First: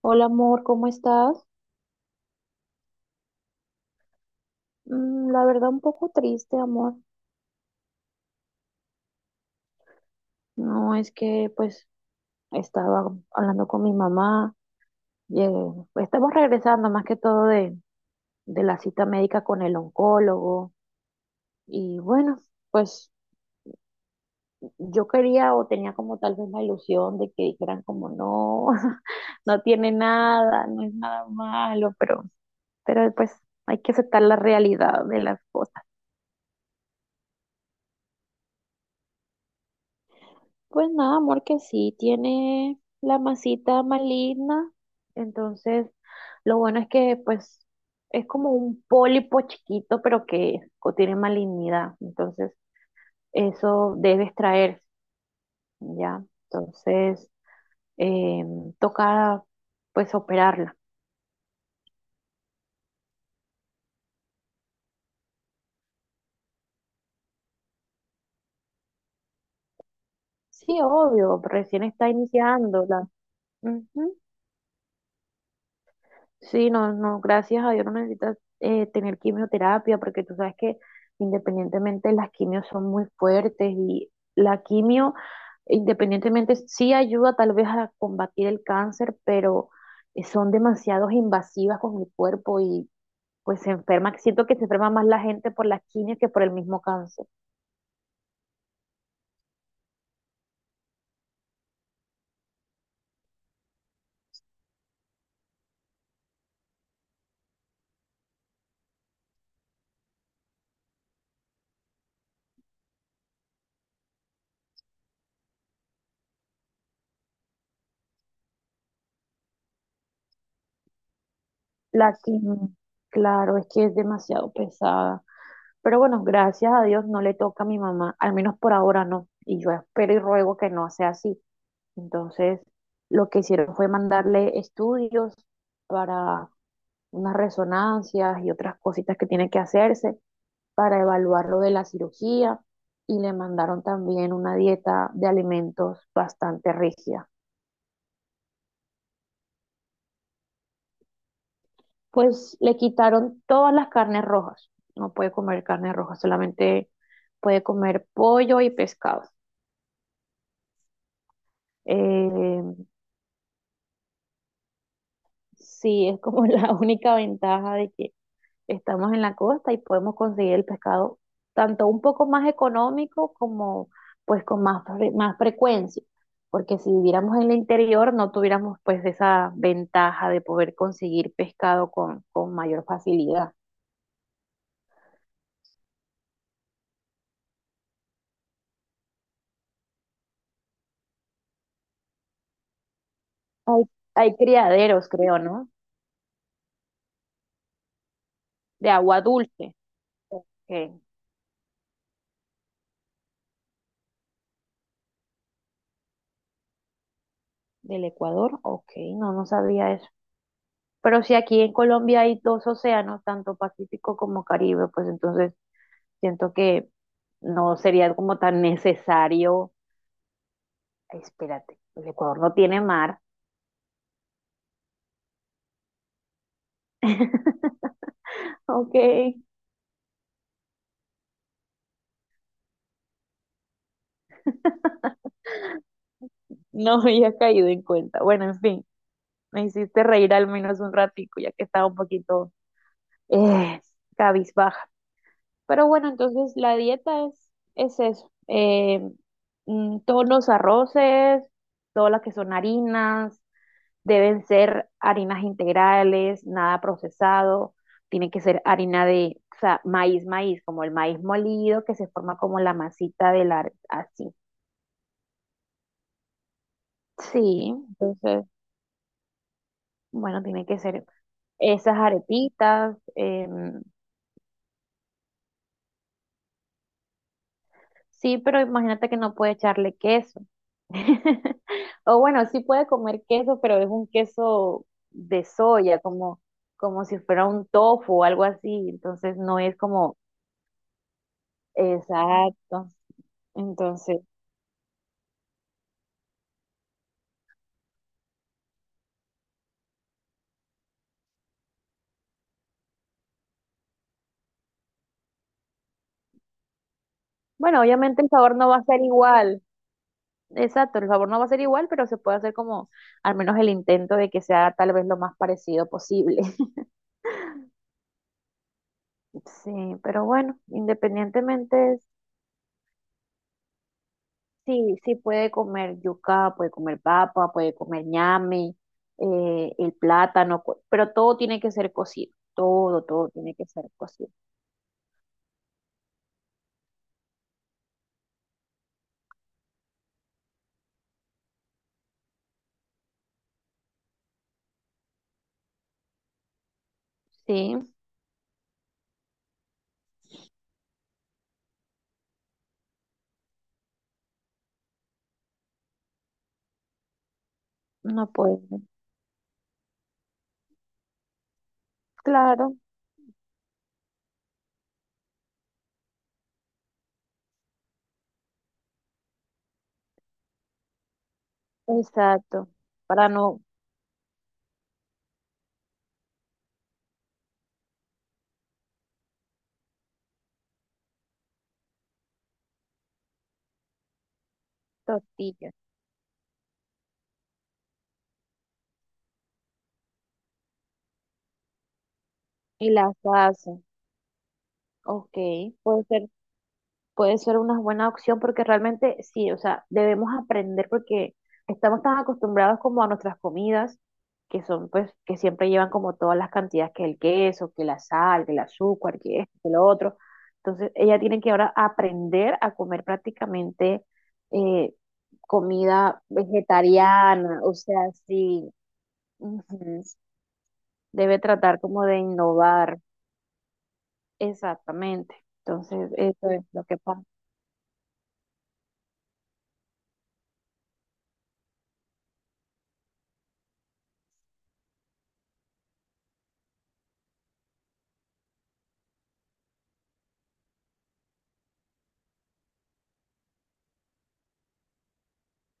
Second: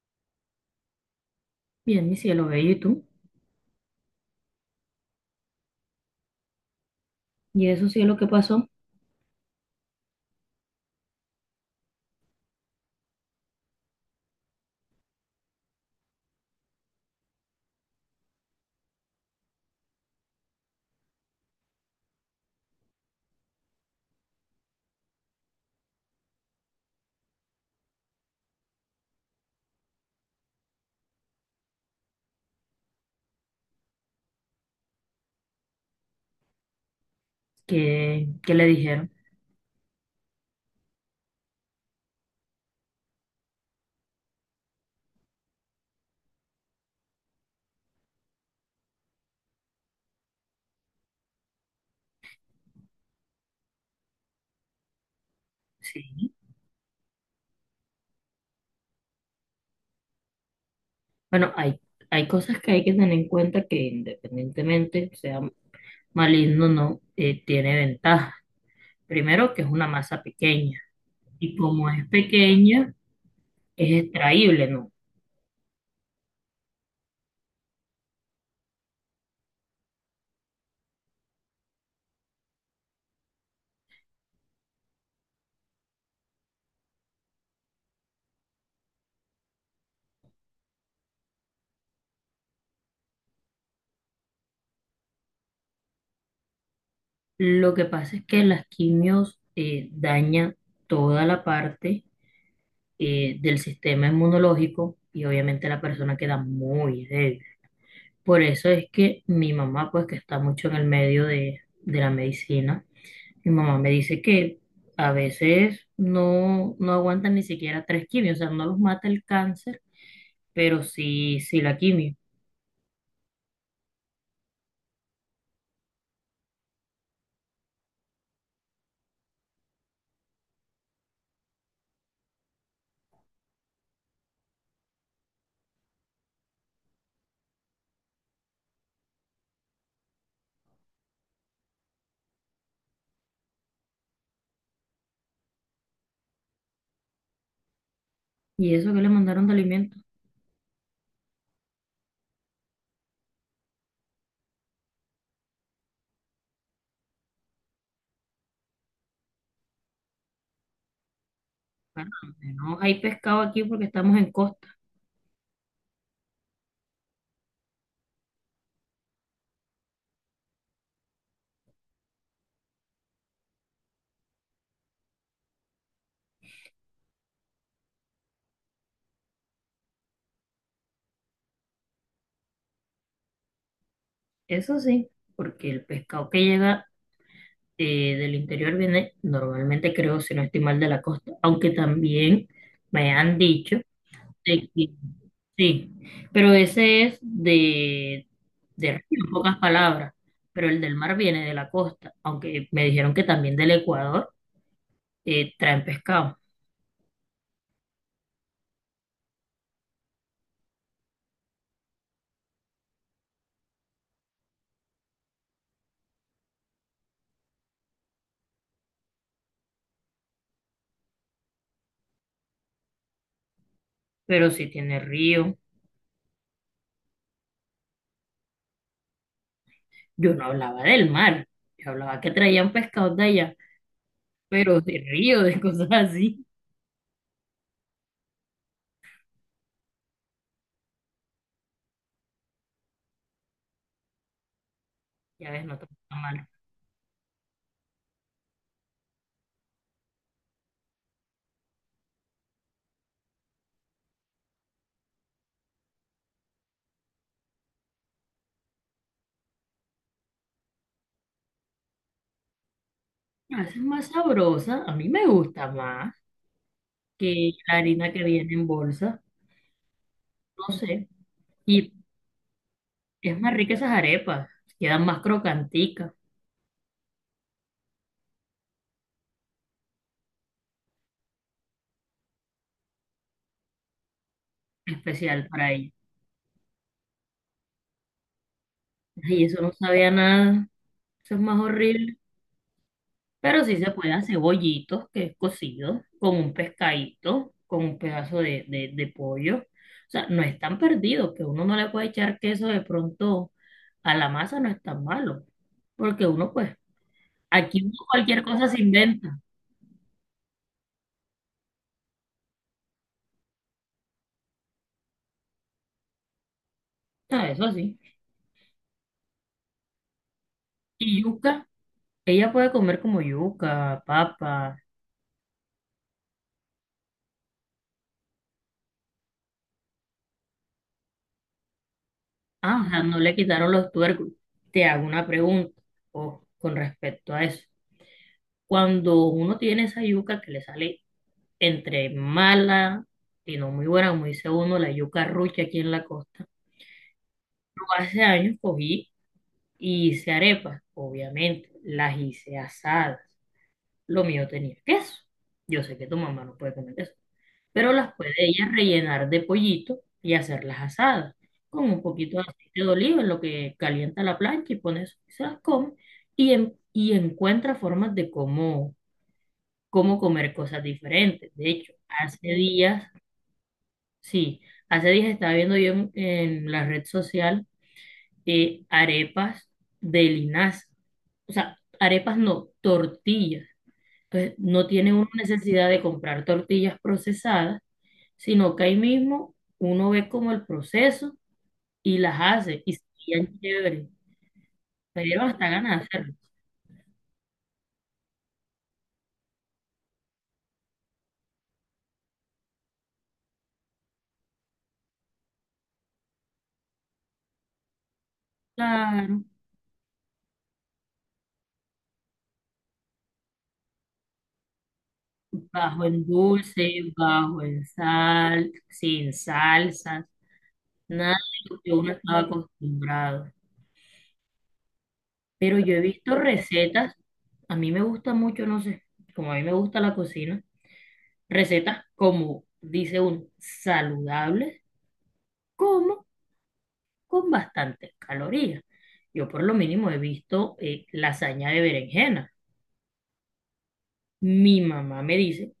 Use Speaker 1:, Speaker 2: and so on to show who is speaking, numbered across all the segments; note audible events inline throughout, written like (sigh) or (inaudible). Speaker 1: Hola amor, ¿cómo estás?
Speaker 2: Bien, mi cielo bello, ¿y tú?
Speaker 1: Mm, la verdad un poco triste, amor.
Speaker 2: ¿Y eso cielo qué pasó?
Speaker 1: No, es que pues estaba hablando con mi mamá. eh, pues, estamos regresando más que todo de la cita médica con el oncólogo. Y bueno, pues yo quería o tenía como tal vez la ilusión de que dijeran como no, (laughs) no tiene nada, no es nada malo, pero pues hay que aceptar la realidad de las cosas.
Speaker 2: ¿Qué le dijeron?
Speaker 1: Pues nada, amor, que sí, tiene la masita maligna, entonces lo bueno es que pues es como un pólipo chiquito, pero que contiene malignidad, entonces eso debe extraerse, ¿ya?
Speaker 2: Sí.
Speaker 1: Entonces eh, toca pues operarla.
Speaker 2: Bueno, hay cosas que hay que tener en cuenta que independientemente sea maligno o no, tiene ventaja. Primero, que es una masa
Speaker 1: Sí,
Speaker 2: pequeña.
Speaker 1: obvio,
Speaker 2: Y
Speaker 1: recién
Speaker 2: como es
Speaker 1: está iniciando
Speaker 2: pequeña,
Speaker 1: la...
Speaker 2: es extraíble, ¿no?
Speaker 1: Sí, no, no, gracias a Dios no necesitas tener quimioterapia porque tú sabes que independientemente las quimios son muy fuertes y la quimio independientemente sí ayuda tal vez a combatir el cáncer, pero son demasiado invasivas con el cuerpo y pues se enferma, siento que se enferma más la gente por las quimios que por el mismo cáncer.
Speaker 2: Lo que pasa es que las quimios dañan toda la parte del sistema inmunológico y obviamente la persona queda muy débil. Por eso es que mi mamá, pues que está mucho en el medio de la medicina, mi mamá me dice que a veces no, no aguantan ni siquiera tres quimios, o sea, no los mata el cáncer, pero sí, sí la
Speaker 1: La
Speaker 2: quimio.
Speaker 1: quimio, claro, es que es demasiado pesada. Pero bueno, gracias a Dios no le toca a mi mamá, al menos por ahora no. Y yo espero y ruego que no sea así. Entonces, lo que hicieron fue mandarle estudios para unas resonancias y otras cositas que tiene que hacerse para evaluar lo de la cirugía. Y le mandaron también una dieta de alimentos bastante rígida.
Speaker 2: ¿Y eso que le mandaron de alimentos?
Speaker 1: Pues le quitaron todas las carnes rojas. No puede comer carne roja, solamente puede comer pollo y pescado.
Speaker 2: Bueno, al menos
Speaker 1: Eh,
Speaker 2: hay pescado aquí porque estamos en costa.
Speaker 1: Sí, es como (laughs) la única ventaja de que estamos en la costa y podemos conseguir el pescado tanto un poco más económico como pues con más, más frecuencia, porque si viviéramos en el interior no tuviéramos pues esa ventaja de poder conseguir pescado con mayor facilidad.
Speaker 2: Eso sí, porque el pescado que llega del interior viene normalmente, creo, si no estoy mal, de la costa, aunque también me han dicho.
Speaker 1: Hay, hay
Speaker 2: Sí,
Speaker 1: criaderos, creo, ¿no?
Speaker 2: sí, pero ese es de,
Speaker 1: De
Speaker 2: de río,
Speaker 1: agua
Speaker 2: en pocas
Speaker 1: dulce.
Speaker 2: palabras,
Speaker 1: Ok.
Speaker 2: pero el del mar viene de la costa, aunque me dijeron que también del Ecuador traen pescado,
Speaker 1: Del Ecuador, ok, no, no sabía eso. Pero si aquí en Colombia hay dos océanos, tanto Pacífico como Caribe, pues entonces siento que no sería como tan necesario. Ay, espérate, el Ecuador no tiene mar.
Speaker 2: pero sí tiene río.
Speaker 1: (laughs) Ok,
Speaker 2: Yo no hablaba del mar, yo hablaba que traían pescados de allá, pero de río, de cosas así.
Speaker 1: no había caído en cuenta. Bueno, en fin, me hiciste reír al menos un ratico, ya que estaba un poquito eh, cabizbaja.
Speaker 2: Ya ves, no
Speaker 1: Pero
Speaker 2: te
Speaker 1: bueno,
Speaker 2: gusta mal.
Speaker 1: entonces la dieta es eso. Mm, todos los arroces, todas las que son harinas, deben ser harinas integrales, nada procesado, tiene que ser harina de, o sea, maíz, maíz, como el maíz molido que se forma como la masita
Speaker 2: A veces es más
Speaker 1: así.
Speaker 2: sabrosa, a mí me gusta más que
Speaker 1: Sí,
Speaker 2: la harina que
Speaker 1: entonces,
Speaker 2: viene en bolsa,
Speaker 1: bueno, tiene
Speaker 2: no
Speaker 1: que ser
Speaker 2: sé, y
Speaker 1: esas arepitas.
Speaker 2: es más rica esas arepas, quedan más crocanticas.
Speaker 1: Sí, pero imagínate que no puede echarle queso. (laughs) O bueno, sí puede comer queso, pero es un queso de
Speaker 2: Especial para ella.
Speaker 1: soya, como, como si fuera un tofu o algo así. Entonces
Speaker 2: Y
Speaker 1: no
Speaker 2: eso no
Speaker 1: es
Speaker 2: sabía
Speaker 1: como
Speaker 2: nada, eso es más horrible.
Speaker 1: exacto.
Speaker 2: Pero sí se puede
Speaker 1: Entonces,
Speaker 2: hacer bollitos, que es cocido, con un pescadito, con un pedazo de pollo. O sea, no es tan perdido, que uno no le puede echar queso de pronto a la masa, no es tan malo. Porque uno, pues,
Speaker 1: bueno,
Speaker 2: aquí uno
Speaker 1: obviamente el
Speaker 2: cualquier
Speaker 1: sabor
Speaker 2: cosa
Speaker 1: no va
Speaker 2: se
Speaker 1: a ser
Speaker 2: inventa.
Speaker 1: igual. Exacto, el sabor no va a ser igual, pero se puede hacer como al menos el intento de que sea tal vez lo más parecido posible. (laughs)
Speaker 2: Ah, eso sí.
Speaker 1: Sí, pero bueno,
Speaker 2: Y yuca,
Speaker 1: independientemente,
Speaker 2: ella puede comer como yuca, papa.
Speaker 1: sí, sí puede comer yuca, puede comer papa, puede comer ñame, el plátano, pero todo tiene que ser cocido,
Speaker 2: Ah, o
Speaker 1: todo,
Speaker 2: sea, no
Speaker 1: todo
Speaker 2: le
Speaker 1: tiene que
Speaker 2: quitaron
Speaker 1: ser
Speaker 2: los tuercos.
Speaker 1: cocido.
Speaker 2: Te hago una pregunta, oh, con respecto a eso. Cuando uno tiene esa yuca que le sale entre mala y no muy buena, como dice uno, la yuca rucha aquí en la costa,
Speaker 1: Sí,
Speaker 2: yo hace años cogí y hice arepas, obviamente, las hice asadas. Lo mío tenía queso. Yo sé que tu mamá no puede comer queso, pero las
Speaker 1: no
Speaker 2: puede ella
Speaker 1: puede.
Speaker 2: rellenar de pollito y hacerlas asadas, con un poquito de
Speaker 1: Claro,
Speaker 2: aceite de oliva, en lo que calienta la plancha y pones, se las come y, y encuentra formas de cómo comer cosas diferentes. De hecho, hace
Speaker 1: exacto,
Speaker 2: días,
Speaker 1: para no
Speaker 2: sí, hace días estaba viendo yo en la red social arepas de linaza. O sea, arepas no, tortillas. Entonces, no tiene una
Speaker 1: tortillas.
Speaker 2: necesidad de comprar tortillas procesadas, sino que ahí mismo uno ve como el proceso y las hace
Speaker 1: Y
Speaker 2: y
Speaker 1: la
Speaker 2: serían
Speaker 1: salsa.
Speaker 2: chéveres.
Speaker 1: Ok,
Speaker 2: Pero hasta ganas
Speaker 1: puede
Speaker 2: de
Speaker 1: ser,
Speaker 2: hacerlo.
Speaker 1: puede ser una buena opción porque realmente sí, o sea, debemos aprender porque estamos tan acostumbrados como a nuestras comidas, que son pues, que siempre llevan como todas las cantidades, que el queso, que la sal, que el azúcar, que
Speaker 2: Claro,
Speaker 1: esto, que lo otro. Entonces, ella tiene que ahora aprender a comer prácticamente eh,
Speaker 2: bajo
Speaker 1: comida
Speaker 2: en dulce,
Speaker 1: vegetariana,
Speaker 2: bajo
Speaker 1: o
Speaker 2: en
Speaker 1: sea, sí,
Speaker 2: sal, sin
Speaker 1: ujú,
Speaker 2: salsas. Nada
Speaker 1: debe
Speaker 2: de
Speaker 1: tratar
Speaker 2: lo que
Speaker 1: como
Speaker 2: uno
Speaker 1: de
Speaker 2: estaba
Speaker 1: innovar,
Speaker 2: acostumbrado.
Speaker 1: exactamente.
Speaker 2: Pero yo he
Speaker 1: Entonces,
Speaker 2: visto
Speaker 1: eso es lo que
Speaker 2: recetas,
Speaker 1: pasa.
Speaker 2: a mí me gusta mucho, no sé, como a mí me gusta la cocina, recetas como, dice uno, saludables, como con bastantes calorías. Yo por lo mínimo he visto lasaña de berenjena. Mi mamá me dice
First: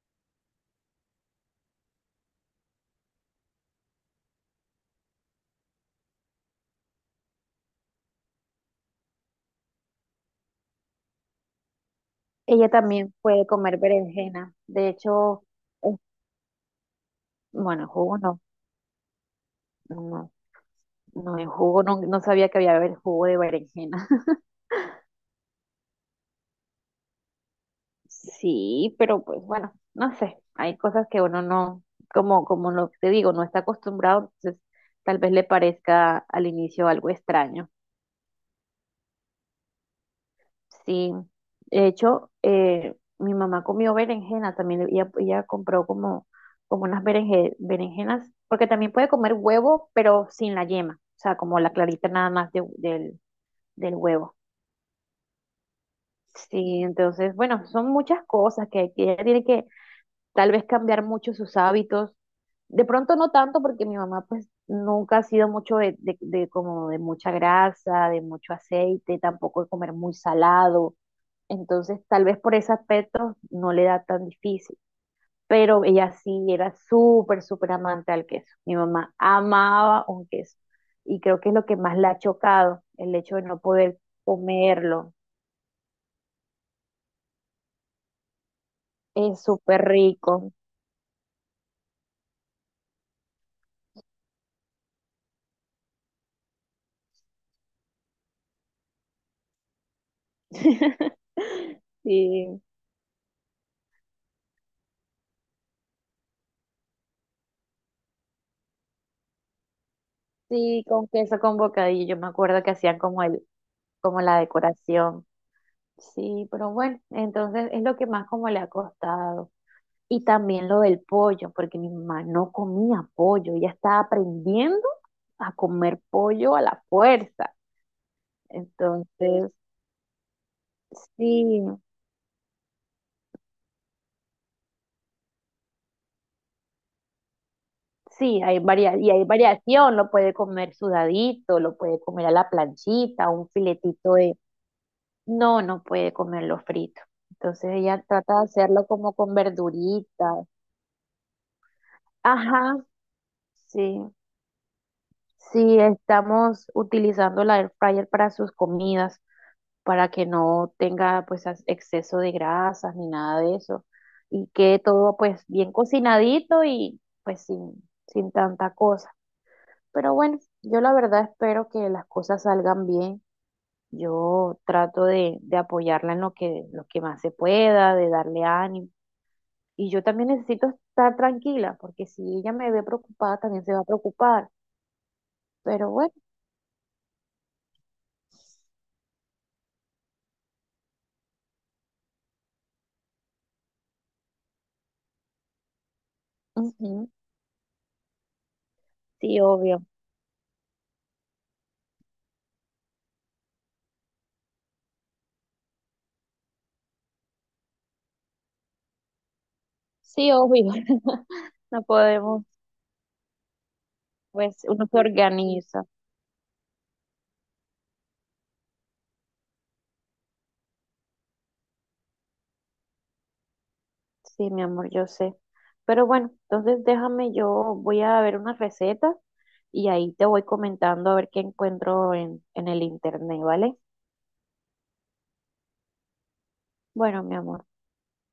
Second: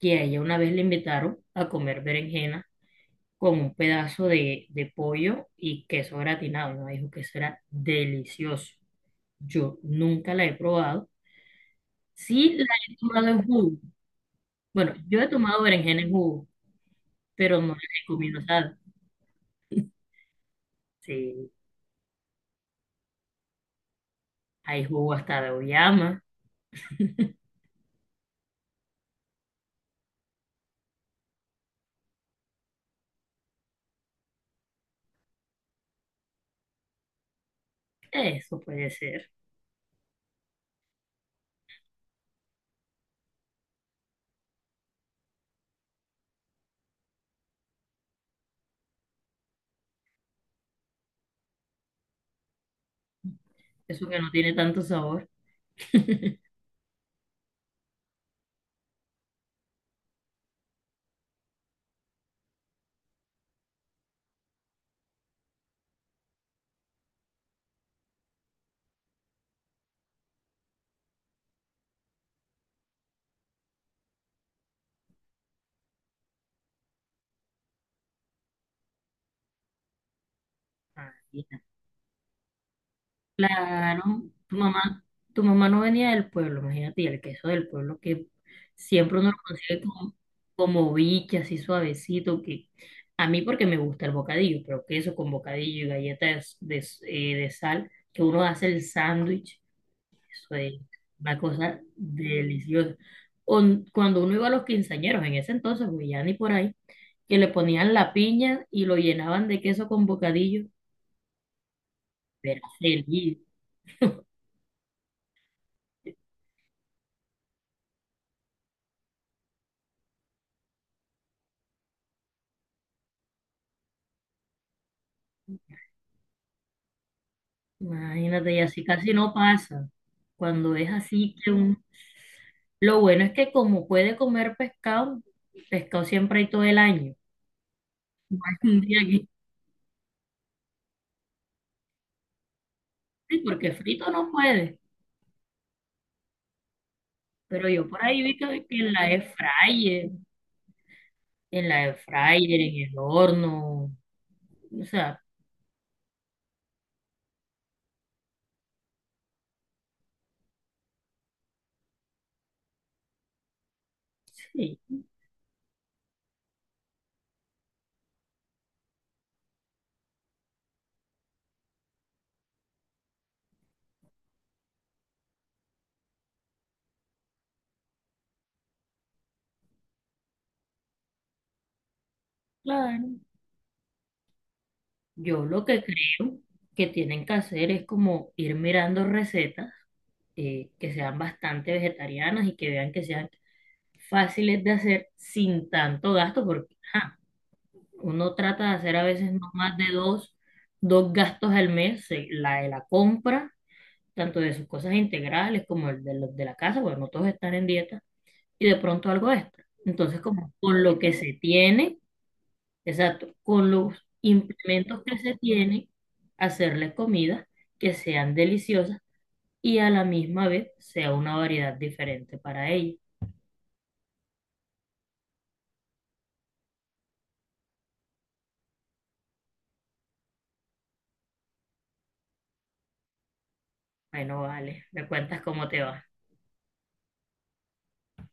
Speaker 2: que a ella una vez le invitaron a comer berenjena con un pedazo de pollo y queso gratinado. Me dijo que eso era delicioso. Yo nunca la he probado. Sí, la
Speaker 1: Ella
Speaker 2: he
Speaker 1: también
Speaker 2: tomado en
Speaker 1: puede comer
Speaker 2: jugo.
Speaker 1: berenjena. De
Speaker 2: Bueno, yo he
Speaker 1: hecho,
Speaker 2: tomado
Speaker 1: es-
Speaker 2: berenjena en jugo, pero no la
Speaker 1: bueno,
Speaker 2: he
Speaker 1: jugo
Speaker 2: comido
Speaker 1: no,
Speaker 2: asada.
Speaker 1: no, no en
Speaker 2: Sí,
Speaker 1: jugo, no, no sabía que había haber jugo de berenjena. (laughs)
Speaker 2: hay jugo hasta de oyama.
Speaker 1: Sí, pero pues bueno, no sé, hay cosas que uno no, como, como lo te digo, no está acostumbrado, entonces tal vez le parezca al inicio algo extraño.
Speaker 2: Eso puede ser.
Speaker 1: Sí, de hecho, mi mamá comió berenjena, también ella compró como, como unas berenjenas, porque también puede comer huevo, pero sin la yema, o sea, como la clarita nada más del, del
Speaker 2: Eso que no
Speaker 1: huevo.
Speaker 2: tiene tanto sabor.
Speaker 1: Sí, entonces, bueno, son muchas cosas que ella tiene que, tal vez cambiar mucho sus hábitos. De pronto no tanto porque mi mamá pues nunca ha sido mucho de como de mucha grasa, de mucho aceite, tampoco de comer muy salado. Entonces tal vez por ese aspecto no le da tan difícil. Pero ella sí era súper, súper amante al queso. Mi mamá amaba un queso.
Speaker 2: Ah,
Speaker 1: Y creo que es
Speaker 2: mira.
Speaker 1: lo que más la ha chocado, el hecho de no poder
Speaker 2: Claro, tu mamá,
Speaker 1: comerlo.
Speaker 2: tu mamá no venía del pueblo, imagínate, y el queso del pueblo que siempre uno lo
Speaker 1: Es súper
Speaker 2: consigue como,
Speaker 1: rico.
Speaker 2: como biche, así suavecito, que a mí porque me gusta el bocadillo, pero queso con bocadillo y galletas de, de sal, que uno hace el sándwich. Eso es
Speaker 1: (laughs)
Speaker 2: una cosa
Speaker 1: Sí.
Speaker 2: deliciosa. Cuando uno iba a los quinceañeros, en ese entonces, pues ya ni por ahí, que le ponían la piña y lo llenaban de queso con bocadillo,
Speaker 1: Sí, con queso, con bocadillo. Yo me
Speaker 2: era
Speaker 1: acuerdo que hacían como
Speaker 2: feliz.
Speaker 1: como la decoración. Sí, pero bueno, entonces es lo que más como le ha costado. Y también lo del pollo, porque mi mamá no comía pollo, ella estaba aprendiendo a comer pollo a la fuerza.
Speaker 2: Imagínate, y así casi no
Speaker 1: Entonces,
Speaker 2: pasa. Cuando es así que
Speaker 1: sí,
Speaker 2: un. Lo bueno es que como puede comer pescado, pescado siempre hay todo el año.
Speaker 1: sí, hay
Speaker 2: (laughs) Un día
Speaker 1: y hay
Speaker 2: aquí,
Speaker 1: variación, lo puede comer sudadito, lo puede comer a la planchita,
Speaker 2: sí,
Speaker 1: un
Speaker 2: porque frito
Speaker 1: filetito
Speaker 2: no
Speaker 1: de,
Speaker 2: puede.
Speaker 1: no, no puede comerlo frito.
Speaker 2: Pero
Speaker 1: Entonces
Speaker 2: yo
Speaker 1: ella
Speaker 2: por ahí
Speaker 1: trata
Speaker 2: vi
Speaker 1: de
Speaker 2: que
Speaker 1: hacerlo
Speaker 2: en la
Speaker 1: como
Speaker 2: air
Speaker 1: con
Speaker 2: fryer,
Speaker 1: verduritas.
Speaker 2: en la air fryer, en
Speaker 1: Ajá,
Speaker 2: el horno,
Speaker 1: sí.
Speaker 2: o sea.
Speaker 1: Sí, estamos utilizando la air fryer para sus comidas, para que no tenga pues exceso de grasas ni nada de eso. Y quede
Speaker 2: Sí,
Speaker 1: todo pues bien cocinadito y pues sin tanta cosa. Pero bueno, yo la verdad espero que las cosas salgan bien. Yo trato de apoyarla en lo lo que más se pueda, de darle ánimo. Y yo también necesito estar tranquila, porque si ella me ve
Speaker 2: claro.
Speaker 1: preocupada, también se va a preocupar.
Speaker 2: Yo lo que
Speaker 1: Pero bueno,
Speaker 2: creo que tienen que hacer es como ir mirando recetas que sean bastante vegetarianas y que vean que sean fáciles de hacer sin tanto gasto, porque
Speaker 1: ujú,
Speaker 2: ajá, uno trata de hacer a veces
Speaker 1: sí,
Speaker 2: no más
Speaker 1: obvio.
Speaker 2: de dos gastos al mes, la de la compra, tanto de sus cosas integrales como el de los de la casa, porque no todos están en dieta, y de pronto algo extra. Entonces,
Speaker 1: Sí,
Speaker 2: como
Speaker 1: obvio.
Speaker 2: con lo que
Speaker 1: (laughs)
Speaker 2: se
Speaker 1: No
Speaker 2: tiene.
Speaker 1: podemos,
Speaker 2: Exacto. Con los
Speaker 1: pues uno se
Speaker 2: implementos que se
Speaker 1: organiza.
Speaker 2: tienen, hacerles comidas que sean deliciosas y a la misma vez sea una variedad diferente para ella.
Speaker 1: Sí, mi amor, yo sé. Pero bueno, entonces déjame, yo voy a ver unas recetas y ahí te voy comentando a ver qué encuentro en el internet, ¿vale?
Speaker 2: Bueno, vale, me cuentas cómo te va.
Speaker 1: Bueno, mi amor.